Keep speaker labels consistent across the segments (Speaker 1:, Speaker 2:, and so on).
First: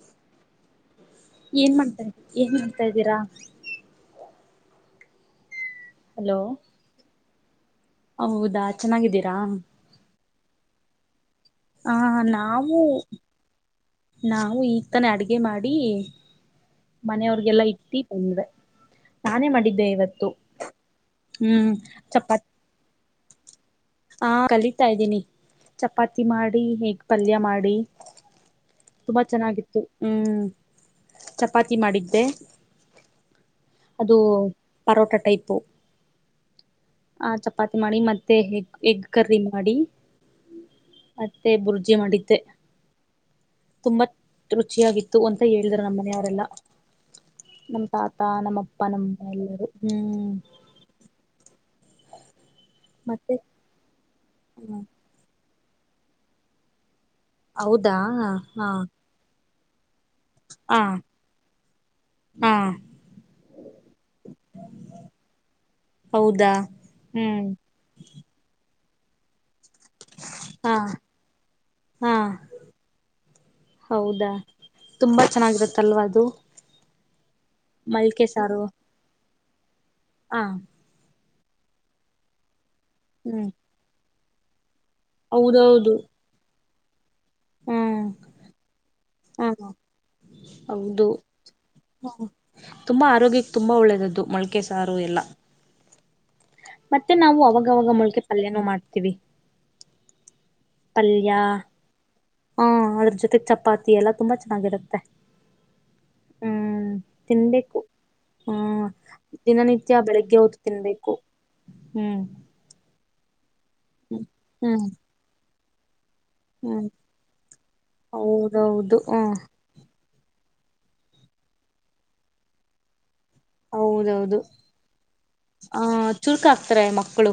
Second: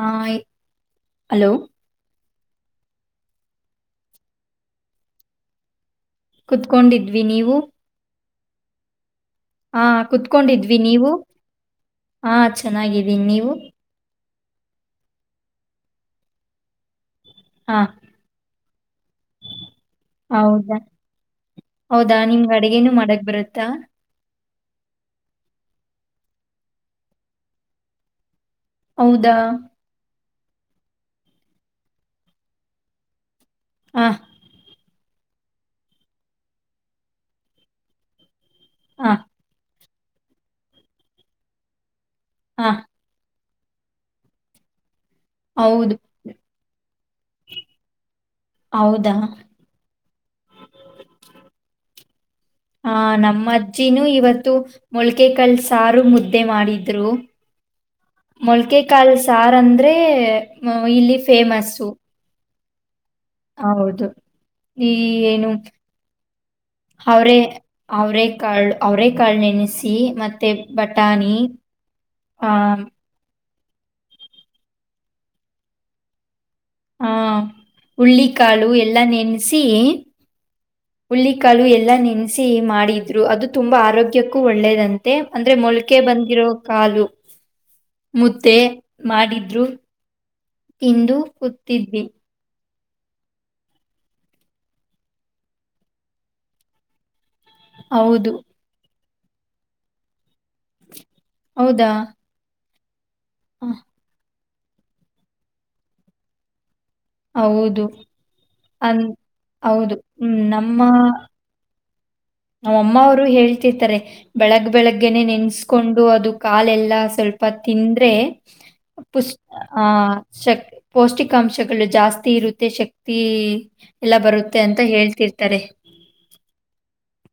Speaker 1: ಆ ಹಲೋ
Speaker 2: ಏನ್ ಮಾಡ್ತಾ ಏನ್ ಮಾಡ್ತಾ ಇದ್ದೀರಾ ಹಲೋ
Speaker 1: ಕೊಂಡಿದ್ವಿ ನೀವು
Speaker 2: ಹೌದಾ ಚೆನ್ನಾಗಿದ್ದೀರಾ
Speaker 1: ಹಾ ಕುತ್ಕೊಂಡಿದ್ವಿ ನೀವು
Speaker 2: ಆ
Speaker 1: ಹಾ
Speaker 2: ನಾವು
Speaker 1: ಚೆನ್ನಾಗಿದ್ದೀನಿ ನೀವು
Speaker 2: ನಾವು ಈಗ ತಾನ ಅಡಗೆ ಮಾಡಿ ಮನೆಯವ್ರಗೆಲ್ಲಾ
Speaker 1: ಆ
Speaker 2: ಇಟ್ಟು ಒಂದ ನಾನೇ ಮಾಡಿದ್ದೆ ಇವತ್ತು
Speaker 1: ಹೌದಾ
Speaker 2: ಹ್ಮ್
Speaker 1: ಹೌದಾ ನಿಮ್ ಅಡಗೇನು ಮಾಡಕ್ ಬರುತ್ತಾ
Speaker 2: ಹಾ ಕಲಿತಾ ಇದ್ದೀನಿ ಚಪಾತಿ ಮಾಡಿ ಹೇಗ್ ಪಲ್ಯ ಮಾಡಿ ತುಂಬಾ
Speaker 1: ಹೌದಾ
Speaker 2: ಚೆನ್ನಾಗಿತ್ತು ಹ್ಮ್ ಚಪಾತಿ ಮಾಡಿದ್ದೆ
Speaker 1: ಆ
Speaker 2: ಅದು ಪರೋಟಾ ಟೈಪು ಆ ಚಪಾತಿ ಮಾಡಿ ಮತ್ತೆ ಹ ಎಗ್
Speaker 1: ಆ
Speaker 2: ಕರ್ರ ಮಾಡಿ ಮತ್ತೆ ಬುರ್ಜಿ ಮಾಡಿದ್ದೆ
Speaker 1: ಹಾ
Speaker 2: ಕುಕೂಮ ತರುಚಿಯ ವಿ ತ್ತು ಅಂತ ಹೇಳಿದರು
Speaker 1: ಹೌದು
Speaker 2: ನಮ್ಮನೆಯವರೆಲ್ಲಾ ನಮ್ಮ ತಾತ ನಮ್ಮಪ್ಪ
Speaker 1: ಹೌದಾ
Speaker 2: ನಮ್ಮಮ್ಮ ಎಲ್ಲರೂ ಹ್ಮ್
Speaker 1: ಹಾ
Speaker 2: ಮತ್ತೆ
Speaker 1: ನಮ್ಮ ಅಜ್ಜಿನೂ ಇವತ್ತು
Speaker 2: ಹ್ಮ್
Speaker 1: ಮೊಳ್ಕೆ ಕಲ್ ಸಾರು ಮುದ್ದೆ ಮಾಡಿದ್ರು
Speaker 2: ಹೌದಾ ಹಾ
Speaker 1: ಮೊಳ್ಕೆಕಾಲ್ ಸಾರ ಅಂದ್ರೆ
Speaker 2: ಹಾ
Speaker 1: ಇಲ್ಲಿ ಫೇಮಸ್ಸು
Speaker 2: ಹಾ
Speaker 1: ಹೌದು ಈ ಏನು
Speaker 2: ಹೌದಾ
Speaker 1: ಅವರೇ
Speaker 2: ಹ್ಮ್
Speaker 1: ಅವರೇ ಕಾಳು ಅವರೇ ಕಾಳು ನೆನಿಸಿ ಮತ್ತೆ
Speaker 2: ಹಾ
Speaker 1: ಬಟಾಣಿ
Speaker 2: ಹಾ
Speaker 1: ಆ
Speaker 2: ಹೌದಾ ತುಂಬಾ ಚೆನ್ನಾಗಿರುತ್ತಲ್ವಾ ಅದು
Speaker 1: ಹ
Speaker 2: ಮಲ್ಕೆ
Speaker 1: ಹಳ್ಳಿಕಾಳು ಎಲ್ಲ ನೆನೆಸಿ
Speaker 2: ಹಾ
Speaker 1: ಹುಳ್ಳ ಕಾಲು ಎಲ್ಲ ನೆನೆಸಿ ಮಾಡಿದ್ರು ಅದು
Speaker 2: ಹ್ಮ್
Speaker 1: ತುಂಬಾ ಆರೋಗ್ಯಕ್ಕೂ ಒಳ್ಳೇದಂತೆ ಮತ್ತೆ ಅಂದ್ರೆ
Speaker 2: ಹೌದೌದು
Speaker 1: ಮೊಳಕೆ ಬಂದಿರೋ ಕಾಲು
Speaker 2: ಹ್ಮ್
Speaker 1: ಮುದ್ದೆ
Speaker 2: ಹ
Speaker 1: ಮಾಡಿದ್ರು
Speaker 2: ಹೌದು
Speaker 1: ತಿಂದು ಕೂತಿದ್ವಿ
Speaker 2: ತುಂಬಾ ಆರೋಗ್ಯಕ್ಕೆ ತುಂಬಾ ಒಳ್ಳೇದದ್ದು ಮಳಕೆ ಸಾರು ಎಲ್ಲ ಮತ್ತೆ ನಾವು ಅವಾಗವಾಗ ಮೊಳ್ಕೆ
Speaker 1: ಹೌದು
Speaker 2: ಪಲ್ಯನ ಮಾಡ್ತೀವಿ ಪಲ್ಯ
Speaker 1: ಹೌದಾ
Speaker 2: ಹಾ ಅದ್ರ ಜೊತೆ
Speaker 1: ಹ,
Speaker 2: ಚಪಾತಿ ಎಲ್ಲ ತುಂಬಾ ಚೆನ್ನಾಗಿರುತ್ತೆ ಹ್ಮ್ ತಿನ್ಬೇಕು
Speaker 1: ಹೌದು
Speaker 2: ಹ್ಮ್
Speaker 1: ಅನ್ ಹೌದು
Speaker 2: ದಿನನಿತ್ಯ
Speaker 1: ಹ್ಮ್
Speaker 2: ಬೆಳಗ್ಗೆ ಹೋತ್ತು ತಿನ್ಬೇಕು ಹ್ಮ್
Speaker 1: ನಮ್ಮ ಅಮ್ಮ ಅವರು ಹೇಳ್ತಿರ್ತಾರೆ ಬೆಳಗ್
Speaker 2: ಹ್ಮ್
Speaker 1: ಬೆಳಗ್ಗೆನೆೇ ನೆನ್ಸ್ಕೊಂಡು ಅದು
Speaker 2: ಹ್ಮ್
Speaker 1: ಕಾಲೆಲ್ಲಾ ಸ್ವಲ್ಪ ತಿಂದ್ರೆ
Speaker 2: ಹೌದೌದು ಹ
Speaker 1: ಪುಷ ಆ ಶಕ್ ಪೌಷ್ಟಿಕಾಂಶಗಳು ಜಾಸ್ತಿ ಇರುತ್ತೆ ಶಕ್ತಿ ಎಲ್ಲ
Speaker 2: ಹೌದೌದು
Speaker 1: ಬರುತ್ತೆ ಅಂತ ಹೇಳ್ತಿರ್ತಾರೆ
Speaker 2: ಚುರ್ಕ ಆಕ್ತಾರೆ ಮಕ್ಕಳು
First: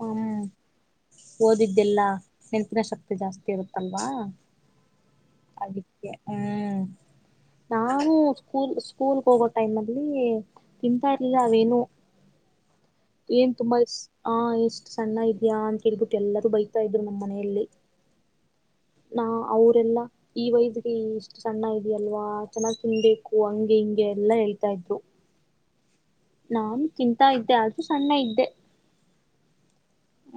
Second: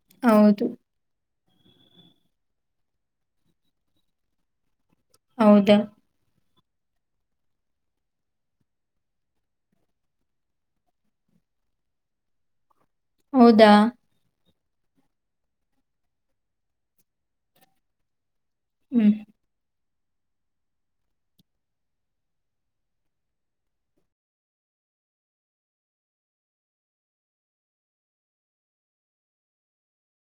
Speaker 2: ಹ್ಮ್
Speaker 1: ಹೌದು
Speaker 2: ಓದಿದ್ದೆಲ್ಲ ನೆನ್ಪಿನ ಶಕ್ತಿ ಜಾಸ್ತಿ ಇರುತ್ತಲ್ವಾ
Speaker 1: ಹೌದಾ
Speaker 2: ಅದಕ್ಕೆ ಹ್ಮ್ ನಾನು ಸ್ಕೂಲ್ ಸ್ಕೂಲ್ ಹೋಗ ಟೈಮ್ ಅಲ್ಲಿ ತಿಂತಾ ಇರ್ಲಿಲ್ಲ ಅವೇನು ಏನ್
Speaker 1: ಹೌದಾ
Speaker 2: ತುಂಬಾ ಹಾ ಎಷ್ಟು ಸಣ್ಣ ಇದ್ಯಾ ಅಂತ ಹೇಳ್ಬಿಟ್ಟು ಎಲ್ಲರೂ ಬೈತಾ ಇದ್ರು ನಮ್ಮ್ ಮನೆಯಲ್ಲಿ
Speaker 1: ಹ್ಮ್
Speaker 2: ನಾ ಅವರೆ ಎಲ್ಲ ಈ ವಯಸ್ಸಗೆ ಎಷ್ಟು ಸಣ್ಣ ಇದೆಯಲ್ವಾ ಚೆನ್ನಾಗಿ್ ತಿನ್ಬೇಕು ಹಂಗೆ ಹಿಂಗೆ ಎಲ್ಲಾ ಹೇಳ್ತಾ ಇದ್ರು ನಾನು ಕಿಂತ ಇದ್ದೆ ಆದೂ ಸಣ್ಣ ಇದ್ದೆ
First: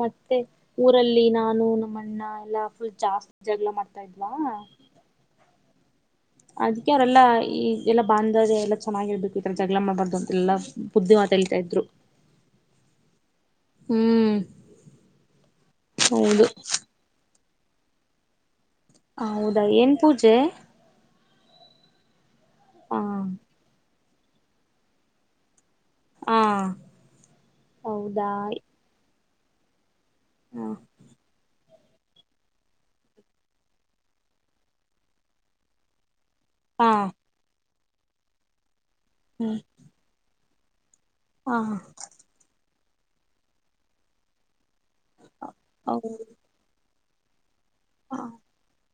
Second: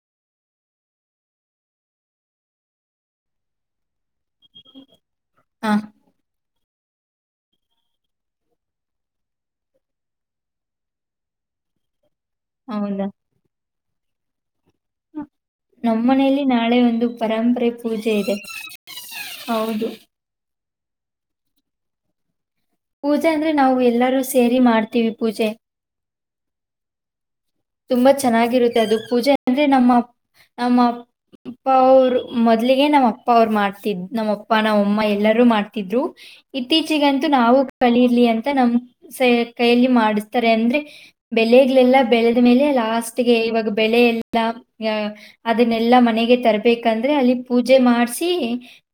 Speaker 2: ಮತ್ತೆ ಊರಲ್ಲಿ ನಾನು ನಮ್ಮಣ್ಣ ಎಲ್ಲಾ ಫುಲ್ ಜಾಸ್ತಿ ಜಗಳ ಮಾಡ್ತಾ ಇದ್ವಾ
Speaker 1: ಹಾ
Speaker 2: ಅದಕ್ಕೆ ಅವರೆಲ್ಲಾ ಈ ಎಲ್ಲ ಬಾಂಧ ಎಲ್ಲ ಚೆನ್ನಾಗಿರ್ಬೇಕು ಈತರ ಜಗಳ ಮಾಡ್ಬಾರ್ದು ಅಂತೆ ಎಲ್ಲಾ ಬುದ್ಧಿವಾ ಹೇಳ್ತಾ ಇದ್ರು ಹ್ಮ್
Speaker 1: ಹೌದಾ
Speaker 2: ಹ್ಮ್
Speaker 1: ನಮ್ಮ ಮನೆಯಲ್ಲಿ
Speaker 2: ಹೌದು
Speaker 1: ನಾಳೆ ಒಂದು ಪರಂಪರೆ ಪೂಜೆ ಇದೆ
Speaker 2: ಹೌದಾ
Speaker 1: ಹೌದು
Speaker 2: ಏನ್ ಪೂಜೆ ಹ
Speaker 1: ಪೂಜೆ ಅಂದ್ರೆ ನಾವು ಎಲ್ಲರೂ ಸೇರಿ ಮಾಡ್ತೀವಿ ಪೂಜೆ
Speaker 2: ಹಾ
Speaker 1: ತುಂಬಾ
Speaker 2: ಹೌದಾ
Speaker 1: ಚೆನ್ನಾಗಿರುತ್ತೆ ಅದು ಪೂಜೆ ಅಂದ್ರೆ ನಮ್ಮ
Speaker 2: ಹ
Speaker 1: ನಮ್ಮ ಅಪ್ಪ ಅವರು ಮೊದ್ಲಿಗೆ ನಮ್ಮ ಅಪ್ಪ ಅವರು ಮಾಡ್ತಿದ್ ನಮ್ಮ ಅಪ್ಪ ನಮ್ಮ ಅಮ್ಮ ಎಲ್ಲಾರೂ ಮಾಡ್ತಿದ್ರು [unintelligible]
Speaker 2: ಹಾ
Speaker 1: ಇತ್ತೀಚಿಗಂತೂ ನಾವು ಕಳಿರ್ಲಿ ಅಂತ ನಮ್ ಸ
Speaker 2: ಹ್ಮ್
Speaker 1: ಕೈಯಲ್ಲಿ ಮಾಡಿಸ್ತಾರೆ ಅಂದ್ರೆ
Speaker 2: ಹಾ
Speaker 1: ಬೆಳಗಳೆಲ್ಲ ಬೆಳೆದ ಮೇಲೆ ಲಾಸ್ಟ್ಗೆ ಇವಾಗ ಬೆಳೆ ಎ ಅದನ್ನೆಲ್ಲಾ
Speaker 2: ಹೌದು
Speaker 1: ಮನೆಗೆ ತರ್ಬೇಕಂದ್ರೆ ಅಲ್ಲಿ ಪೂಜೆ
Speaker 2: ಹ
Speaker 1: ಮಾಡ್ಸಿ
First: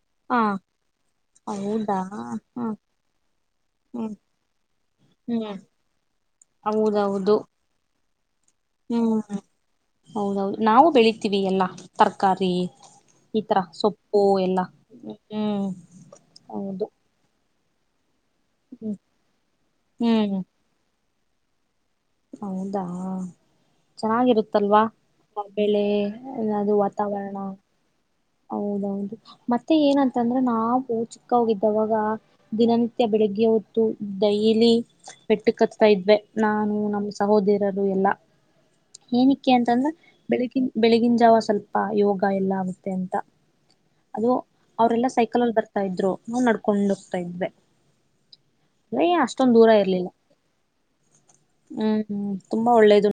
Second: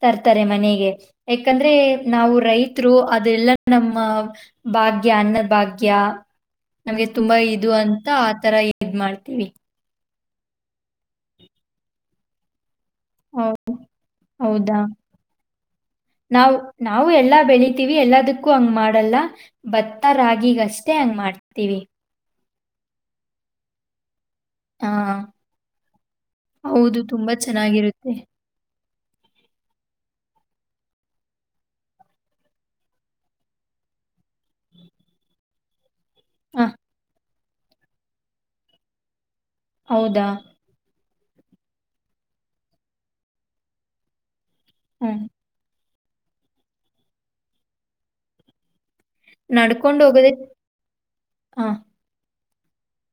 Speaker 1: ತರ್ತಾರೆ
Speaker 2: ಹಾ
Speaker 1: ಮನೆಗೆ ಯಾಕಂದ್ರೆ
Speaker 2: ಹೌದಾ
Speaker 1: ನಾವು
Speaker 2: ಹ್ಮ
Speaker 1: ರೈತರು ಅದೆಲ್ಲ ನಮ್ಮ
Speaker 2: ಹ್ಮ್
Speaker 1: ಭಾಗ್ಯ ಅನ್ನ
Speaker 2: ಹ್ಮ್
Speaker 1: ಭಾಗ್ಯ
Speaker 2: ಹೌದೌದು
Speaker 1: ಇದು ಅಂತ ಆ ತರ ಇದ್
Speaker 2: ಹ್ಮ್
Speaker 1: ಮಾಡ್ತೀವಿ.
Speaker 2: ಹೌದೌದು ನಾವು ಬೆಳಿತೀವಿ ಎಲ್ಲಾ ತರಕಾರಿ ಈ ತರ
Speaker 1: ಹೌ-
Speaker 2: ಸೊಪ್ಪು ಎಲ್ಲಾ
Speaker 1: ಹೌದಾ
Speaker 2: ಹ್ಮ್ ಹೌದು
Speaker 1: ಎಲ್ಲಾ ಬೆಳತಿೀವಿ ಎಲ್ಲದಕ್ಕೂ ಹಂಗ
Speaker 2: ಹ್ಮ್
Speaker 1: ಮಾಡಲ್ಲ ಭತ್ತ
Speaker 2: ಹ್ಮ್
Speaker 1: ರಾಗಿ ಅಷ್ಟೇ ಹಂಗ ಮಾಡ್ತೀವಿ
Speaker 2: ಹೌದಾ ಚೆನ್ನಾಗಿರುತ್ತಲ್ವಾ
Speaker 1: ಹಾ
Speaker 2: ಆ ಬೆಳೆ ಅನದು ವಾತಾವರಣ
Speaker 1: ಹ
Speaker 2: ಹೌದೌದು ಮತ್ತೆ ಏನಂತ ಅಂದ್ರೆ ನಾವು ಚಿಕ್ಕ ಹೋಗಿದ್ದಾವಾಗ [unintelligible] ದಿನನಿತ್ಯ ಬೆಳಿಗ್ಗೆ ಹೊತ್ತು ಡೈಲಿ ಮೆಟ್ಟಿ ಕ ಇದೆ
Speaker 1: ಆ,
Speaker 2: ನಾನು ನಮ್ಮ ಸಹೋದರರು ಎಲ್ಲಾ ಏನಕ್ಕೆ ಅಂತಂದ್ರ
Speaker 1: ಹೌದಾ
Speaker 2: ಬೆಳಗಿನ ಬೆಳಿಗಿನ ಜಾವ ಸ್ವಲ್ಪ ಯೋಗ ಎಲ್ಲ ಆಗುತ್ತೆ ಅಂತ ಅದು ಅವರೆಲ್ಲ
Speaker 1: ಹ್ಮ್
Speaker 2: ಸೈಕಲ್ಲ್ಲಿ ಬರ್ತ ತಾ ಇದ್ರು ನಾವು ನಡ್ಕೊಂಡ ಹೋಗ್ತಾ ಇದ್ವೆ ಅಯ ಅಷ್ಟ ದೂರ
Speaker 1: ನಡ್ಕೊಂಡು
Speaker 2: ಇರ್ಲಿಲ್ಲ
Speaker 1: ಹೋಗೋದೇ ಹಾ
Speaker 2: ಹ್ಮ್ ತುಂಬಾ ಒಳ್ಳೇದು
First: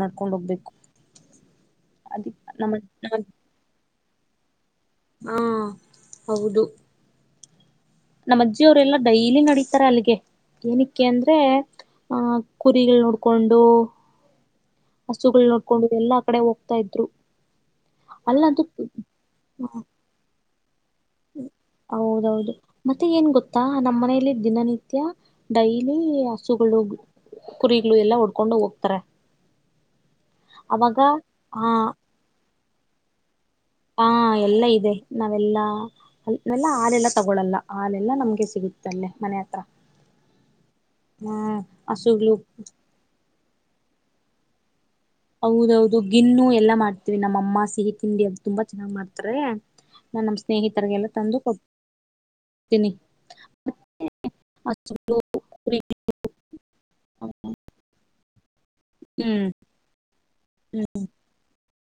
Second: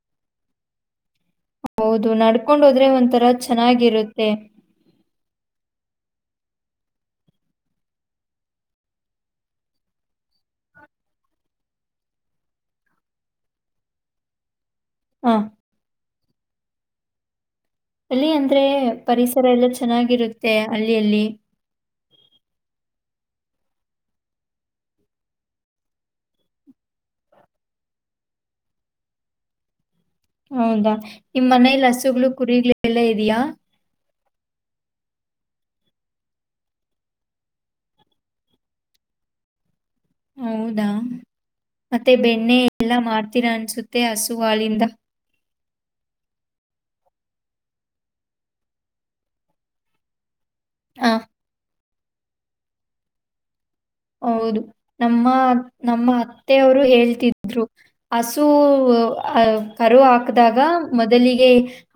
Speaker 2: ನಡ್ಕೊಂಡು ಹೋಗ್ಬೇಕು
Speaker 1: ಹೌದು
Speaker 2: ಅದಿಕ್
Speaker 1: ನಡ್ಕೊಂಡ
Speaker 2: ನಮ್ಮ
Speaker 1: ಹೋದ್ರೆ
Speaker 2: ನಮ್ಮ
Speaker 1: ಒಂಥರ ಚೆನ್ನಾಗಿರುತ್ತೆ
Speaker 2: ಹಾ ಹೌದು [unintelligible] ನಮ್ಮಜ್ಜಿ ಅವರೆಲ್ಲಾ ಡೈಲಿ ನಡೀತಾರೆ ಅಲ್ಲಿಗೆ ಏನಕ್ಕೆ ಅಂದ್ರೆ ಆಹ ಕುರಿಗಳು ನೋಡ್ಕೊಂಡು [unintelligible]
Speaker 1: ಹಾ
Speaker 2: ಹಸುಗಳು ನೋಡ್ಕೊಂಡು ಎಲ್ಲಾ ಕಡೆ ಹೋಗ್ತಾ ಇದ್ರು
Speaker 1: ಅಲ್ಲಿ ಅಂದ್ರೆ
Speaker 2: ಅಲ್ಲಂತೂ
Speaker 1: ಪರಿಸರ ಎಲ್ಲ ಚೆನ್ನಾಗಿರುತ್ತೆ ಅಲ್ಲಿ ಅಲ್ಲಿ
Speaker 2: ಹೌದೌದು ಮತ್ತೆ ಏನ್ ಗೊತ್ತಾ ನಮ್ಮ್ ಮನೆಯಲ್ಲಿ ದಿನನಿತ್ಯ ಡೈಲಿ ಹಸುಗಳು ಕುರಿಗಳು ಎಲ್ಲಾ ಒಡ್ಕೊಂಡು ಹೋಗ್ತಾರೆ
Speaker 1: ಹೌದಾ
Speaker 2: ಅವಾಗ
Speaker 1: ನಿಮ್
Speaker 2: ಆ
Speaker 1: ಮನೇಲಿ ಹಸುಗಳು ಕುರಿಗಳು ಎಲ್ಲ ಇದೆಯಾ
Speaker 2: ಹಾ ಎಲ್ಲಾ ಇದೆ ನಾವೆಲ್ಲಾ ಅೆಲ್ಲ ಹಾಲೆಲ್ಲಾ ತಗೊಳಲ್ಲ ಹಾಲೆಲ್ಲಾ ನಮ್ಗೆ ಸಿಗುತ್ತೆ ಅಲ್ಲೇ ಮನೆ ಹತ್ರ
Speaker 1: ಹೌದಾ
Speaker 2: ಹ್ಮ್
Speaker 1: ಮತ್ತೆ
Speaker 2: ಹಸುಗಳು
Speaker 1: ಬೆಣ್ಣೆ ಎಲ್ಲಾ ಮಾಡ್ತೀರಾ ಅನ್ಸುತ್ತೆ ಹಸು ಹಾಳಿಂದ
Speaker 2: ಹೌದೌದು ಗಿನ್ನು ಎಲ್ಲಾ ಮಾಡ್ತೀವಿ ನಮ್ಮಅಮ್ಮ ಸಿಹಿ ತಿಂಡಿ ಅ ತುಂಬಾ ಚೆನ್ನ್ ಮಾಡ್ತಾರೆ ನಾ ನಮ್ಮ
Speaker 1: ಹ
Speaker 2: ಸ್ನೇಹಿತರ್ರಿಗೆಲ್ಲ ತಂದು ಕೊಟ್ಟತೀನಿ
Speaker 1: ಹೌದು ನಮ್ಮ ನಮ್ಮ ಅತ್ತೆಯವರು ಹೇಳ್ತಿದ್ರು ಹಸು ಅ
Speaker 2: ಹ್ಮ್
Speaker 1: ಕರು ಹಾಕದಾಗ ಮೊದಲಿಗೆ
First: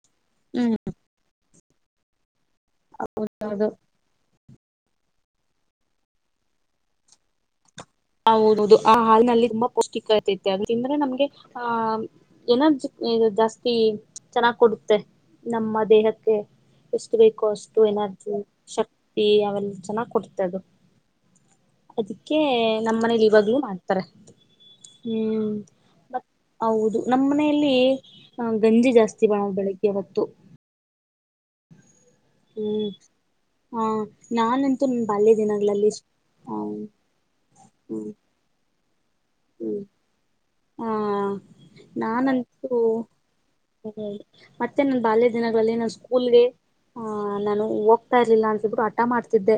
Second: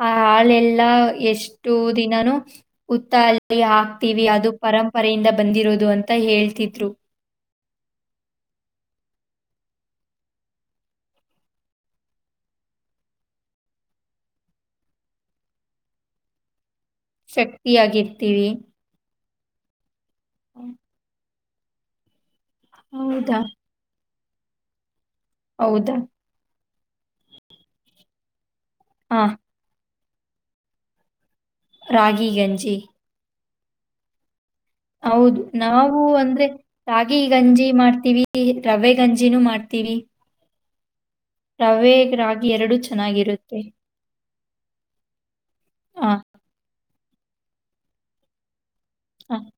Speaker 1: ಆ
Speaker 2: ಹ್ಮ್
Speaker 1: ಹಾಳೆಲ್ಲಾ ಎಷ್ಟು ದಿನನುೂ ಉುತ್ತ ಅಲ್ಲಿಯ
Speaker 2: ಅದು
Speaker 1: ವಿ ಅದು ಪರಂಪರೆಯಿಂದ ಬಂದಿರೋದು ಅಂತ ಹೇಳ್ತಿದ್ರು
Speaker 2: ಹ ಹದದು ಆ ಹಾಲ್ನಲ್ಲಿ ತುಂಬಾ ಪೌಷ್ಟಿಕತೆತೆ ಅ ತಿಂದ್ರೆ ನಮ್ಗೆ ಆಹ ಎನರ್ಜಿ ಜಾಸ್ತಿ ಚೆನ್ನಾಗ್ ಕೊಡುತ್ತೆ ನಮ್ಮ ದೇಹಕ್ಕೆ ಎಷ್ಟು ಕಸ್ ಎನರ್ಜಿ
Speaker 1: ಶಕ್ತಿಯಾಗಿರ್ತೀವಿ
Speaker 2: ಶತಿ ಅವೆಲ್ಲ ಚೆನ್ನಾಗ್ ಕೊಡ್ತದು ಅದಕ್ಕೆ ನಮ್ಮ್ ಮನೇಲಿ
Speaker 1: ಹೌದಾ
Speaker 2: ಇವಾಗಲೂ ಮಾಡ್ತವಿ ತತ್ರೆ
Speaker 1: ಹೌದಾ
Speaker 2: ಹೌದು ನಮ್ಮ್ ಮನೆಯಲ್ಲಿ ಗಂಜಿ
Speaker 1: ಹಾ
Speaker 2: ಜಾಸ್ತಿ ಬಣ ಬೆಳಿಗ್ಗೆ ಹೊತ್ತು
Speaker 1: ರಾಗಿ ಗ
Speaker 2: ಹ್ಮ್ ಹಾ ನಾ [unintelligible]
Speaker 1: ಹೌದು ನಾವು ಅಂದ್ರೆ ರಾಗಿ ಗಂಜಿ
Speaker 2: ಹ್ಮ್
Speaker 1: ಮಾಡ್ತೀವಿ [unintelligible] ಈ ರವೆ ಗಂಜಿನೂ ಮಾಡ್ತೀವಿ
Speaker 2: ಹ [unintelligible]
Speaker 1: ರವೆ ರಾಗಿ ಎರಡುೂ ಚೆನ್ನಾಗಿರುತ್ತೆ
Speaker 2: ಹ ಮತ್ತೆ ನನ್ ಬಾಲ್ಯ ದಿನಗಳಲ್ಲಿ ನಾ
Speaker 1: ಹಾ
Speaker 2: ಸ್ಕೂಲ್ಗೆ ಹ ನಾನು ಹೋಗ್ತಾ ಇರ್ಲಿಲ್ಲ ಅನ್ಸಬಿಟ್ಟು ಅ ಆಟ
Speaker 1: ಹಾ,
Speaker 2: ಮಾಡ್ತಿದ್ದೆ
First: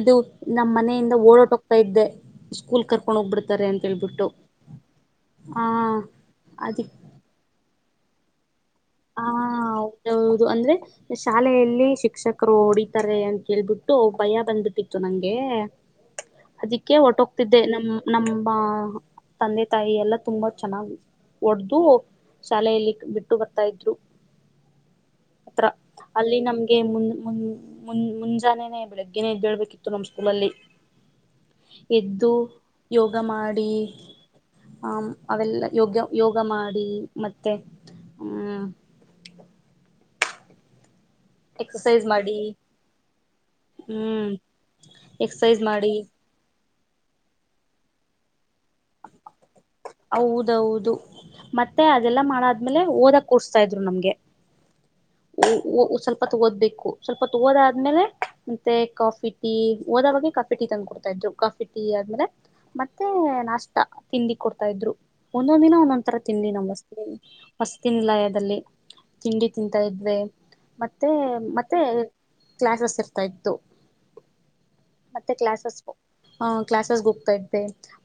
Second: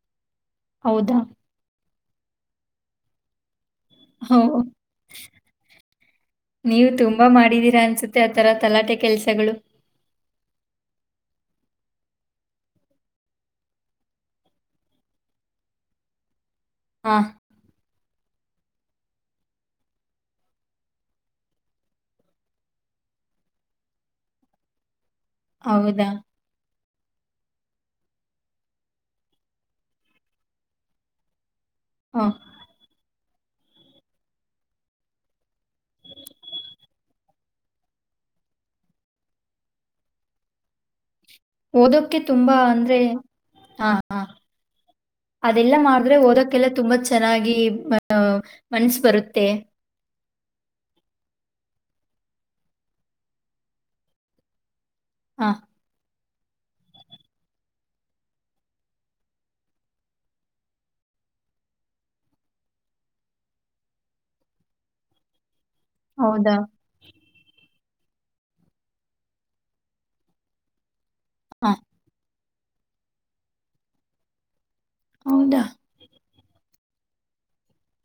Speaker 2: ಇದು ನಮ್ಮ್ ಮನೆಯಿಂದ
Speaker 1: ಹೌದಾ
Speaker 2: ಓಡಾಟ ಹೋಗ್ತಾ ಇದ್ದೆ ಸ್ಕೂಲ್ ಕರ್ ಕೊಂಡೋಗ್ಬಿಡ್ತಾರೆ ಅಂತೇಳ್ಬಿಟ್ಟು
Speaker 1: ಹೌ
Speaker 2: ಹ ಅದಿ
Speaker 1: ನೀವು ತುಂಬಾ ಮಾಡಿದೀರಾ ಅನ್ಸುತ್ತೆ ಆತರ ತಲಾಟೆ ಕೆಲಸಗಳು
Speaker 2: ಹೌದು ಅಂದ್ರೆ ಶಾಲೆಯಲ್ಲಿ ಶಿಕ್ಷಕರು ಹೊಡಿತಾರೆ ಅಂತೇಳ್ಬಿಟ್ಟು ಭಯ ಬಂದ್ಬಿಟ್ಟಿತ್ತು ನಂಗೆ ಅದಕ್ಕೆ
Speaker 1: ಹಾ
Speaker 2: ಒಟ್ಟೋಗ್ತಿದ್ದ ಅೇ ನಮ ನಮ್ಮ ತಂದೆ ತಾಯಿ ಎಲ್ಲ ತುಂಬಾ ಚೆನ್ನಾಗ್ ಒಡ್ದ ಶಾಲೆಯಲ್ಲಿ ಬಿಟ್ಟು ಬ ್ರು ಹತ್ರ
Speaker 1: ಹೌದಾ
Speaker 2: ಅಲ್ಲಿ ನಮ್ದ ಮು ಮು ಮು ಮುಂಜಾನೆನೆ ಬೆಳಿಗ್ಗೆನೆೇ ಇದದ್ದೇಳ್ಬೇಕಿತ್ತು ನಮ್ ಸ್ಕೂಲ ಅಲ್ಲಿ [unintelligible]
Speaker 1: ಹ
Speaker 2: ಎದ್ದು ಯೋಗ ಮಾಡಿ [unintelligible] ಹ ಅವೆಲ್ಲ ಯೋಗ್ಯ ಯೋಗ ಮಾಡಿ ಮತ್ತೆ ಹ್ಮ್ ಎಕ್ಸಸೈಸ್
Speaker 1: ಓದೋಕ್ಕೆ
Speaker 2: ಮಾಡಿ
Speaker 1: ತುಂಬಾ ಅಂದ್ರೆ ಹಾ ಹಾ
Speaker 2: ಹ್ಮ್ ಎಕ್ಸಸೈಸ್
Speaker 1: ಅದೆಲ್ಲ
Speaker 2: ಮಾಡಿ
Speaker 1: ಮಾಡಿದ್ರೆ ಓದಕ್ಕೆಲ್ಲ ತುಂಬಾ ಚೆನ್ನಾಗಿ ಅ ಮನ್ಸ ಬರುತ್ತೆ [unintelligible]
Speaker 2: ಹೌದೌದು ಮತ್ತೆ ಅದೆಲ್ಲ ಮಾಡಾದ್ಮೇಲೆ ಓದಕ್ ಕುರುಸ್ತ ಇದ್ರು ನಮ್ಗೆ
Speaker 1: ಹಾ
Speaker 2: [inaudible] ಸ್ವಪತ್ ಓದ್ಬೇಕು ಸ್ವಲ್ಪತ್ ಓದಾದ ಆದ್ಮೇಲೆ ಮತ್ತೆ ಕಾಫಿ ಟೀಓದ ಬಗ್ಗೆ ಕಾಫಿ ಟೀ ತಂಧ್ ಕೊಡ್ತಾ ಇದ್ರು ಕಾಫಿ ಟೀ ಆದ್ಮೇಲೆ ಮತ್ತೆ ನಾಷ್ಟ ತಿಂಡಿ ಕೊಡ್ತ ಇದ್ರು ಒಂದೊಂದ ದಿನ ಒಂದೊಂದ ತರ ತಿಂಡಿ
Speaker 1: ಹೌದಾ
Speaker 2: ನಮಸ್ ವಸ್ತಿಿನಲಯದಲ್ಲಿ ತಿಂಡಿ ತಿಂತಾ ಇದ್ವೆ ಮತ್ತೆ
Speaker 1: ಹಾ
Speaker 2: ಮತ್ತೆ ಮತ್ತೆ ಕ್ಲಾಸಸ್ ಇರ್ತಾ ಇತ್ತು ಮತ್ತೆ
Speaker 1: ಹೌದಾ
Speaker 2: ಕ್ಲಾಸಸ್ [unintelligible] ಕ್ಲಾಸಸ್ಗೆ ಹೋಗ್ತಾ ಇದ್ದೆ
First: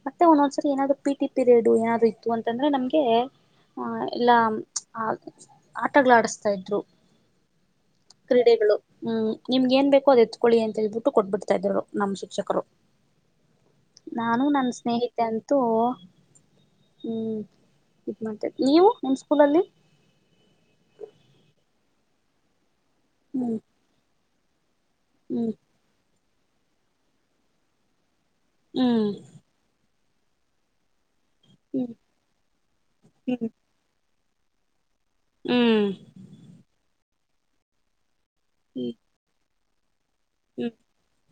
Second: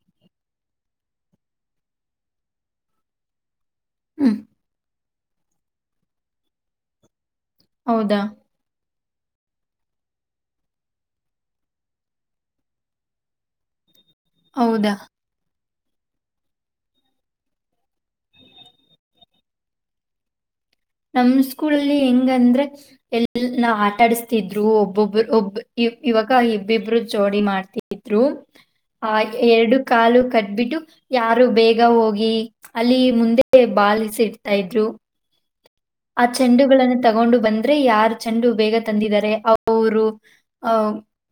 Speaker 2: ಮತ್ತೆ ಒಂದೊಂದ್ಸರಿ ಏನಾದ್ರು ಪಿ ಟಿ ಪೀರಿಯಡ್ ಏನಾದೂ ಇತ್ತು ಅಂತಂದ್ರೆ ನಮ್ಗೆ ಆ ಎಲ್ಲ
Speaker 1: ಹ್ಮ್
Speaker 2: ಆ ಆಟಗಳ ಆಡಿಸತಾ ಇದ್ರು
Speaker 1: ಹೌದಾ
Speaker 2: ಕ್ರೀಡೆಗಳು ಹ್ಮ್ ನಿಮ್ಗೆ ಏನ್ ಬೇಕೋ ಅ್ ಎತ್ಕೊಳ್ಳಿ ಅಂತ ಹೇಳ್ಬಿಟ್ಟು ಕೊಟ್ಬಿಡ್ತಾ ಇದ್ರು ನಮ್ಮ ಶಿಕ್ಷಕರು ನಾನು ನನ್
Speaker 1: ಹೌದಾ
Speaker 2: ಸ್ನೇಹಿತೆ ಅಂತೂ ಹ್ಮ್ ಇ ಮಾಡ್ತೇರಿ ನೀವು ನಿಮ್ಮ್ ಸ್ಕೂಲಲ್ಲಿ
Speaker 1: ನಮ್ ಸ್ಕೂಲ್ಲ್ಲಿ ಹೆಂಗ ಅಂದ್ರೆ ಎಲ್
Speaker 2: ಹ್ಮ್
Speaker 1: ನಾ ಆಟಾಡಸ್ತಿದ್ರು ಒಬ್ಬೊಬ್ಬರು
Speaker 2: ಹ್ಮ್
Speaker 1: ಒಬ್ಬ ಇವಾಗ ಇಬ್ಬಿಬ್ರು ಜೋಡಿ ಮಾಡ್ತಿದ್ರು
Speaker 2: ಹ್ಮ್
Speaker 1: ಆ ಎರಡು ಕಾಲು ಕಟ್ಬಿಟ್ಟು ಯಾರು ಬೇಗ
Speaker 2: ಹ್ಮ್
Speaker 1: ಹೋಗಿ ಅಲ್ಲಿ ಮುಂದೆ
Speaker 2: ಹ್ಮ್
Speaker 1: ಬಾಲಿಸಿ ಇಡ್ತಾ ಇದ್ರು
Speaker 2: ಹ್ಮ್
Speaker 1: ಆ ಚೆಂಡುಗಳನ್ನು ತಗೊಂಡು ಬಂದ್ರೆ ಯಾರ್ ಚೆಂಡು ಬೇಗ ತಂದಿದ್ದಾರೆ ಅವರು
Speaker 2: ಹ್ಮ್
Speaker 1: ಹ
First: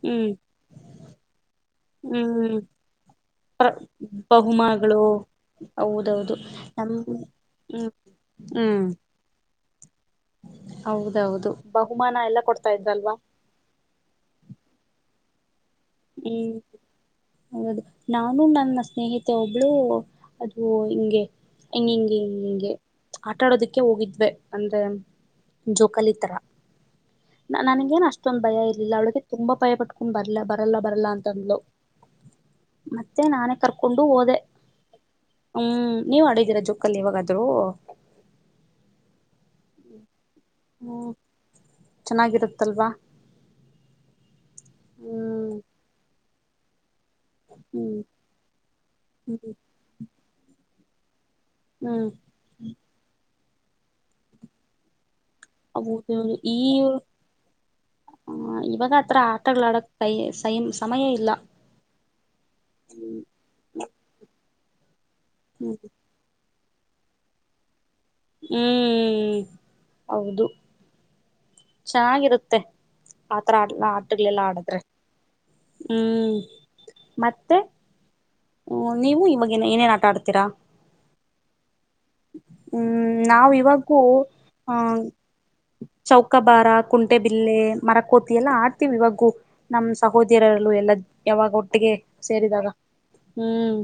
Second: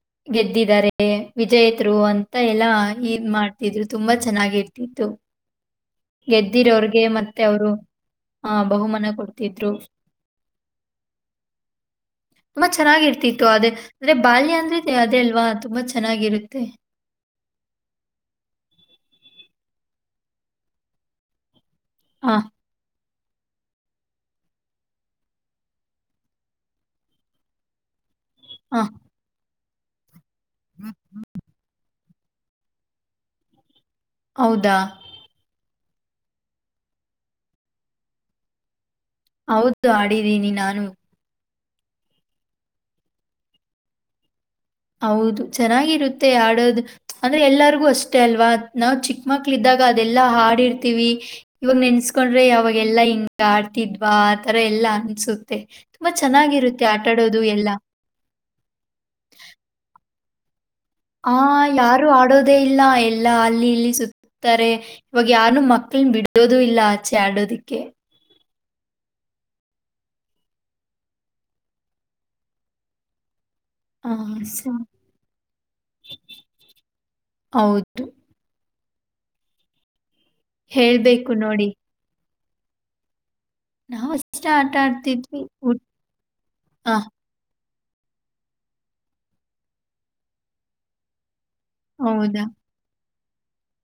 Speaker 2: ಹ್ಮ್
Speaker 1: ಗೆದ್ದಿದ್ದಾರೆ ವಿಜೇತ್ರು ಅಂತ
Speaker 2: ಹ್ಮ್
Speaker 1: ಎಲ್ಲ ಇದ
Speaker 2: ಪ್ರ
Speaker 1: ಮಾಡ್ತಿದ್ರು ತುಂಬಾ
Speaker 2: ಬಹುಮಾನಗಳು
Speaker 1: ಚೆನ್ನಾಗಿರ್ತಿತ್ತು
Speaker 2: ಹೌದೌದು
Speaker 1: ಗೆದ್ದಿರ
Speaker 2: ನಮ್
Speaker 1: ಅವ್ರಿಗೆ ಮತ್ತೆ ಅವ್ರು
Speaker 2: ಹ್ಮ್
Speaker 1: ಆಹ
Speaker 2: ಹ್ಮ್
Speaker 1: ಬಹುಮನ ಕೊಡ್ತಿದ್ರು
Speaker 2: ಹೌದೌದು ಬಹುಮಾನ ಎಲ್ಲ
Speaker 1: ತುಂಬಾ
Speaker 2: ಕೊಡ್ತಾ ಇದ್ದಲ್ವಾ
Speaker 1: ಚೆನ್ನಾಗಿರ್ತಿತ್ತು ಅದೇ ಅಂದ್ರೆ ಬಾಯ ಅಂದ್ರೆ ಅದೇ ಅಲ್ವಾ ತುಂಬಾ
Speaker 2: ಹ್ಮ್
Speaker 1: ಚೆನ್ನಾಗಿರುತ್ತೆ
Speaker 2: ಹೌದು ನಾನು ನನ್ನ ಸ್ನೇಹಿತೆ ಒಬ್ಳು ಅದು ಹಿಂಗೆ. ಹಂಗೆ
Speaker 1: ಹಾ
Speaker 2: ಆಟ ಆಡೋದಿಕ್ಕೆ ಹೋಗಿದ್ವೆ ಅಂದ್ರೆ ಜೋಕಾಲಿ ತರ. ನನಗೇ ನ ಅಷ್ಟ. ಅಷ್ಟೊಂದು ಭಯ
Speaker 1: ಹಾ
Speaker 2: ಇರ್ಲಿಲ್ಲ ಅವಳಿಗೆ ತುಂಬಾ ಭಯ ಪಟ್ಕೊಂಡ್ ಬರ್ಲ ಬರಲ್ಲ ಬರಲ್ಲ ಅಂತಂದ್ಲು ಮತ್ತೆ. ಮತ್ತೆ ನಾನೇ ಕರ್ಕೊಂಡು ಹೋದೆ
Speaker 1: ಹೌದಾ
Speaker 2: ಹ್ಮ್ ನೀವ್ ಆಡಿದೀರಾ ಜೋಕಾಲಿ ಲ್ಲಿ ಇವಾಗಾದ್ರೂ.
Speaker 1: ಹೌದು ಆಡಿದ್ದೀನಿ ನಾನು.
Speaker 2: ಹ್ಮ ಚೆನ್ನಾಗಿರುತ್ತಲ್ವಾ
Speaker 1: ಹೌದು
Speaker 2: ಹ್ಮ್
Speaker 1: ಚೆನ್ನಾಗಿರುತ್ತೆ ಆಡೋದು ಅಂದ್ರೆ ಎಲ್ಲರಿಗೂ
Speaker 2: ಹ್ಮ್
Speaker 1: ಅಷ್ಟೇ ಅಲ್ವಾ ನಾವ್ ಚಿಕ್ಕ ಮಕ್ಳ
Speaker 2: ಹ್ಮ್
Speaker 1: ಇದ್ದಾಗ ಅದೆಲ್ಲಾ ಹಾಡಿರ್ತಿವಿ ಇವಾಗ
Speaker 2: ಹ್ಮ್
Speaker 1: ನೆನ್ಸ್ಕಡ್ರೆ ಯಾವಾಗ ಎಲ್ಲಾ ಹಿಂಗ ಆಡ್ತಿದ್ವಾ ಆತರ ಎಲ್ಲಾ ಅನ್ಸು ತುಂಬಾ
Speaker 2: ಹೌದೌದು
Speaker 1: ಚೆನ್ನಾಗಿರುತ್ತೆ ಆಟಾಡೋದು ಎಲ್ಲ
Speaker 2: ಹ ಇವಾಗ ಆತ್ರ ಆಟಗಳ ಆಡಕ್ ಸೈಮ
Speaker 1: ಹ ಯಾರು ಆಡೋದೇ ಇಲ್ಲ
Speaker 2: ಹ್ಮ್
Speaker 1: ಎಲ್ಲಾ ಅಲ್ಲಿ ಇಲ್ಲಿ ಸುತ್ತುತ್ತಾರೆ ಇವಾಗ ಯಾರ
Speaker 2: ಹ್ಮ್
Speaker 1: ಮಕ್ಕಳನ್ನ ಬಿಡೋದು ಇಲ್ಲ ಆಚೆ ಆಡೋದಿಕ್ಕೆ
Speaker 2: ಹ್ಮ್ ಹೌದು ಚೆನ್ನಾಗಿರುತ್ತೆ ಆತರ ಆ ಆಟಗಳೆಲ್ಲ ಆಡದ್ರೆ ಹ್ಮ್ ಮತ್ತೆ
Speaker 1: ಹ್ಞ
Speaker 2: ಹ್ಮ ನೀವು ಈವಾಗಿ ಏನೇನ್ ಆಟ ಆಡ್ತೀರಾ
Speaker 1: ಹೇಳ್ಬೇಕು ನೋಡಿ
Speaker 2: ಹ್ಮ್ ನಾವ ಇವಾಗೂ
Speaker 1: ನಾವು ಅಷ್ಟೇ
Speaker 2: ಹ
Speaker 1: ಆಟ ಆಡ್ತಿದ್ವಿ. ಉಟ್
Speaker 2: ಚೌಕಾಬಾರ
Speaker 1: ಆ
Speaker 2: ಕುಂಟೆ. ಬಿಲ್ಲೆ ಮರ ಕೋತಿ ಎಲ್ಲ ಆಡ್ತೀವಿ ಇವಾಗೂ ನಮ್ಮ್ ಸಹೋದರಲ್ಲೂ ಎಲ್ಲ. ಯಾವಾಗ ಒಟ್ಟಿಗೆ
Speaker 1: ಹೌದಾ?
Speaker 2: ಸೇರಿದಾಗ ಹ್ಮ್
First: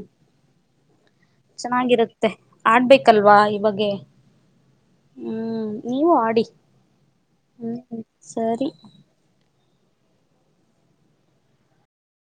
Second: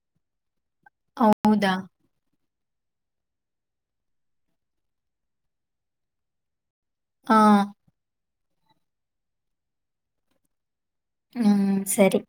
Speaker 1: ಹೌದಾ?
Speaker 2: ಚೆನ್ನಾಗಿರುತ್ತೆ. ಮತ್ತೆ ಆಡ್ಬೇಕಲ್ವಾ ಇವಾಗೆ ಹ್ಮ್ ನೀವು ಆಡಿ.
Speaker 1: ಹಾ.
Speaker 2: ಹ್ಮ್ ಸರಿ.
Speaker 1: ಹ್ಮ್ ಸರಿ.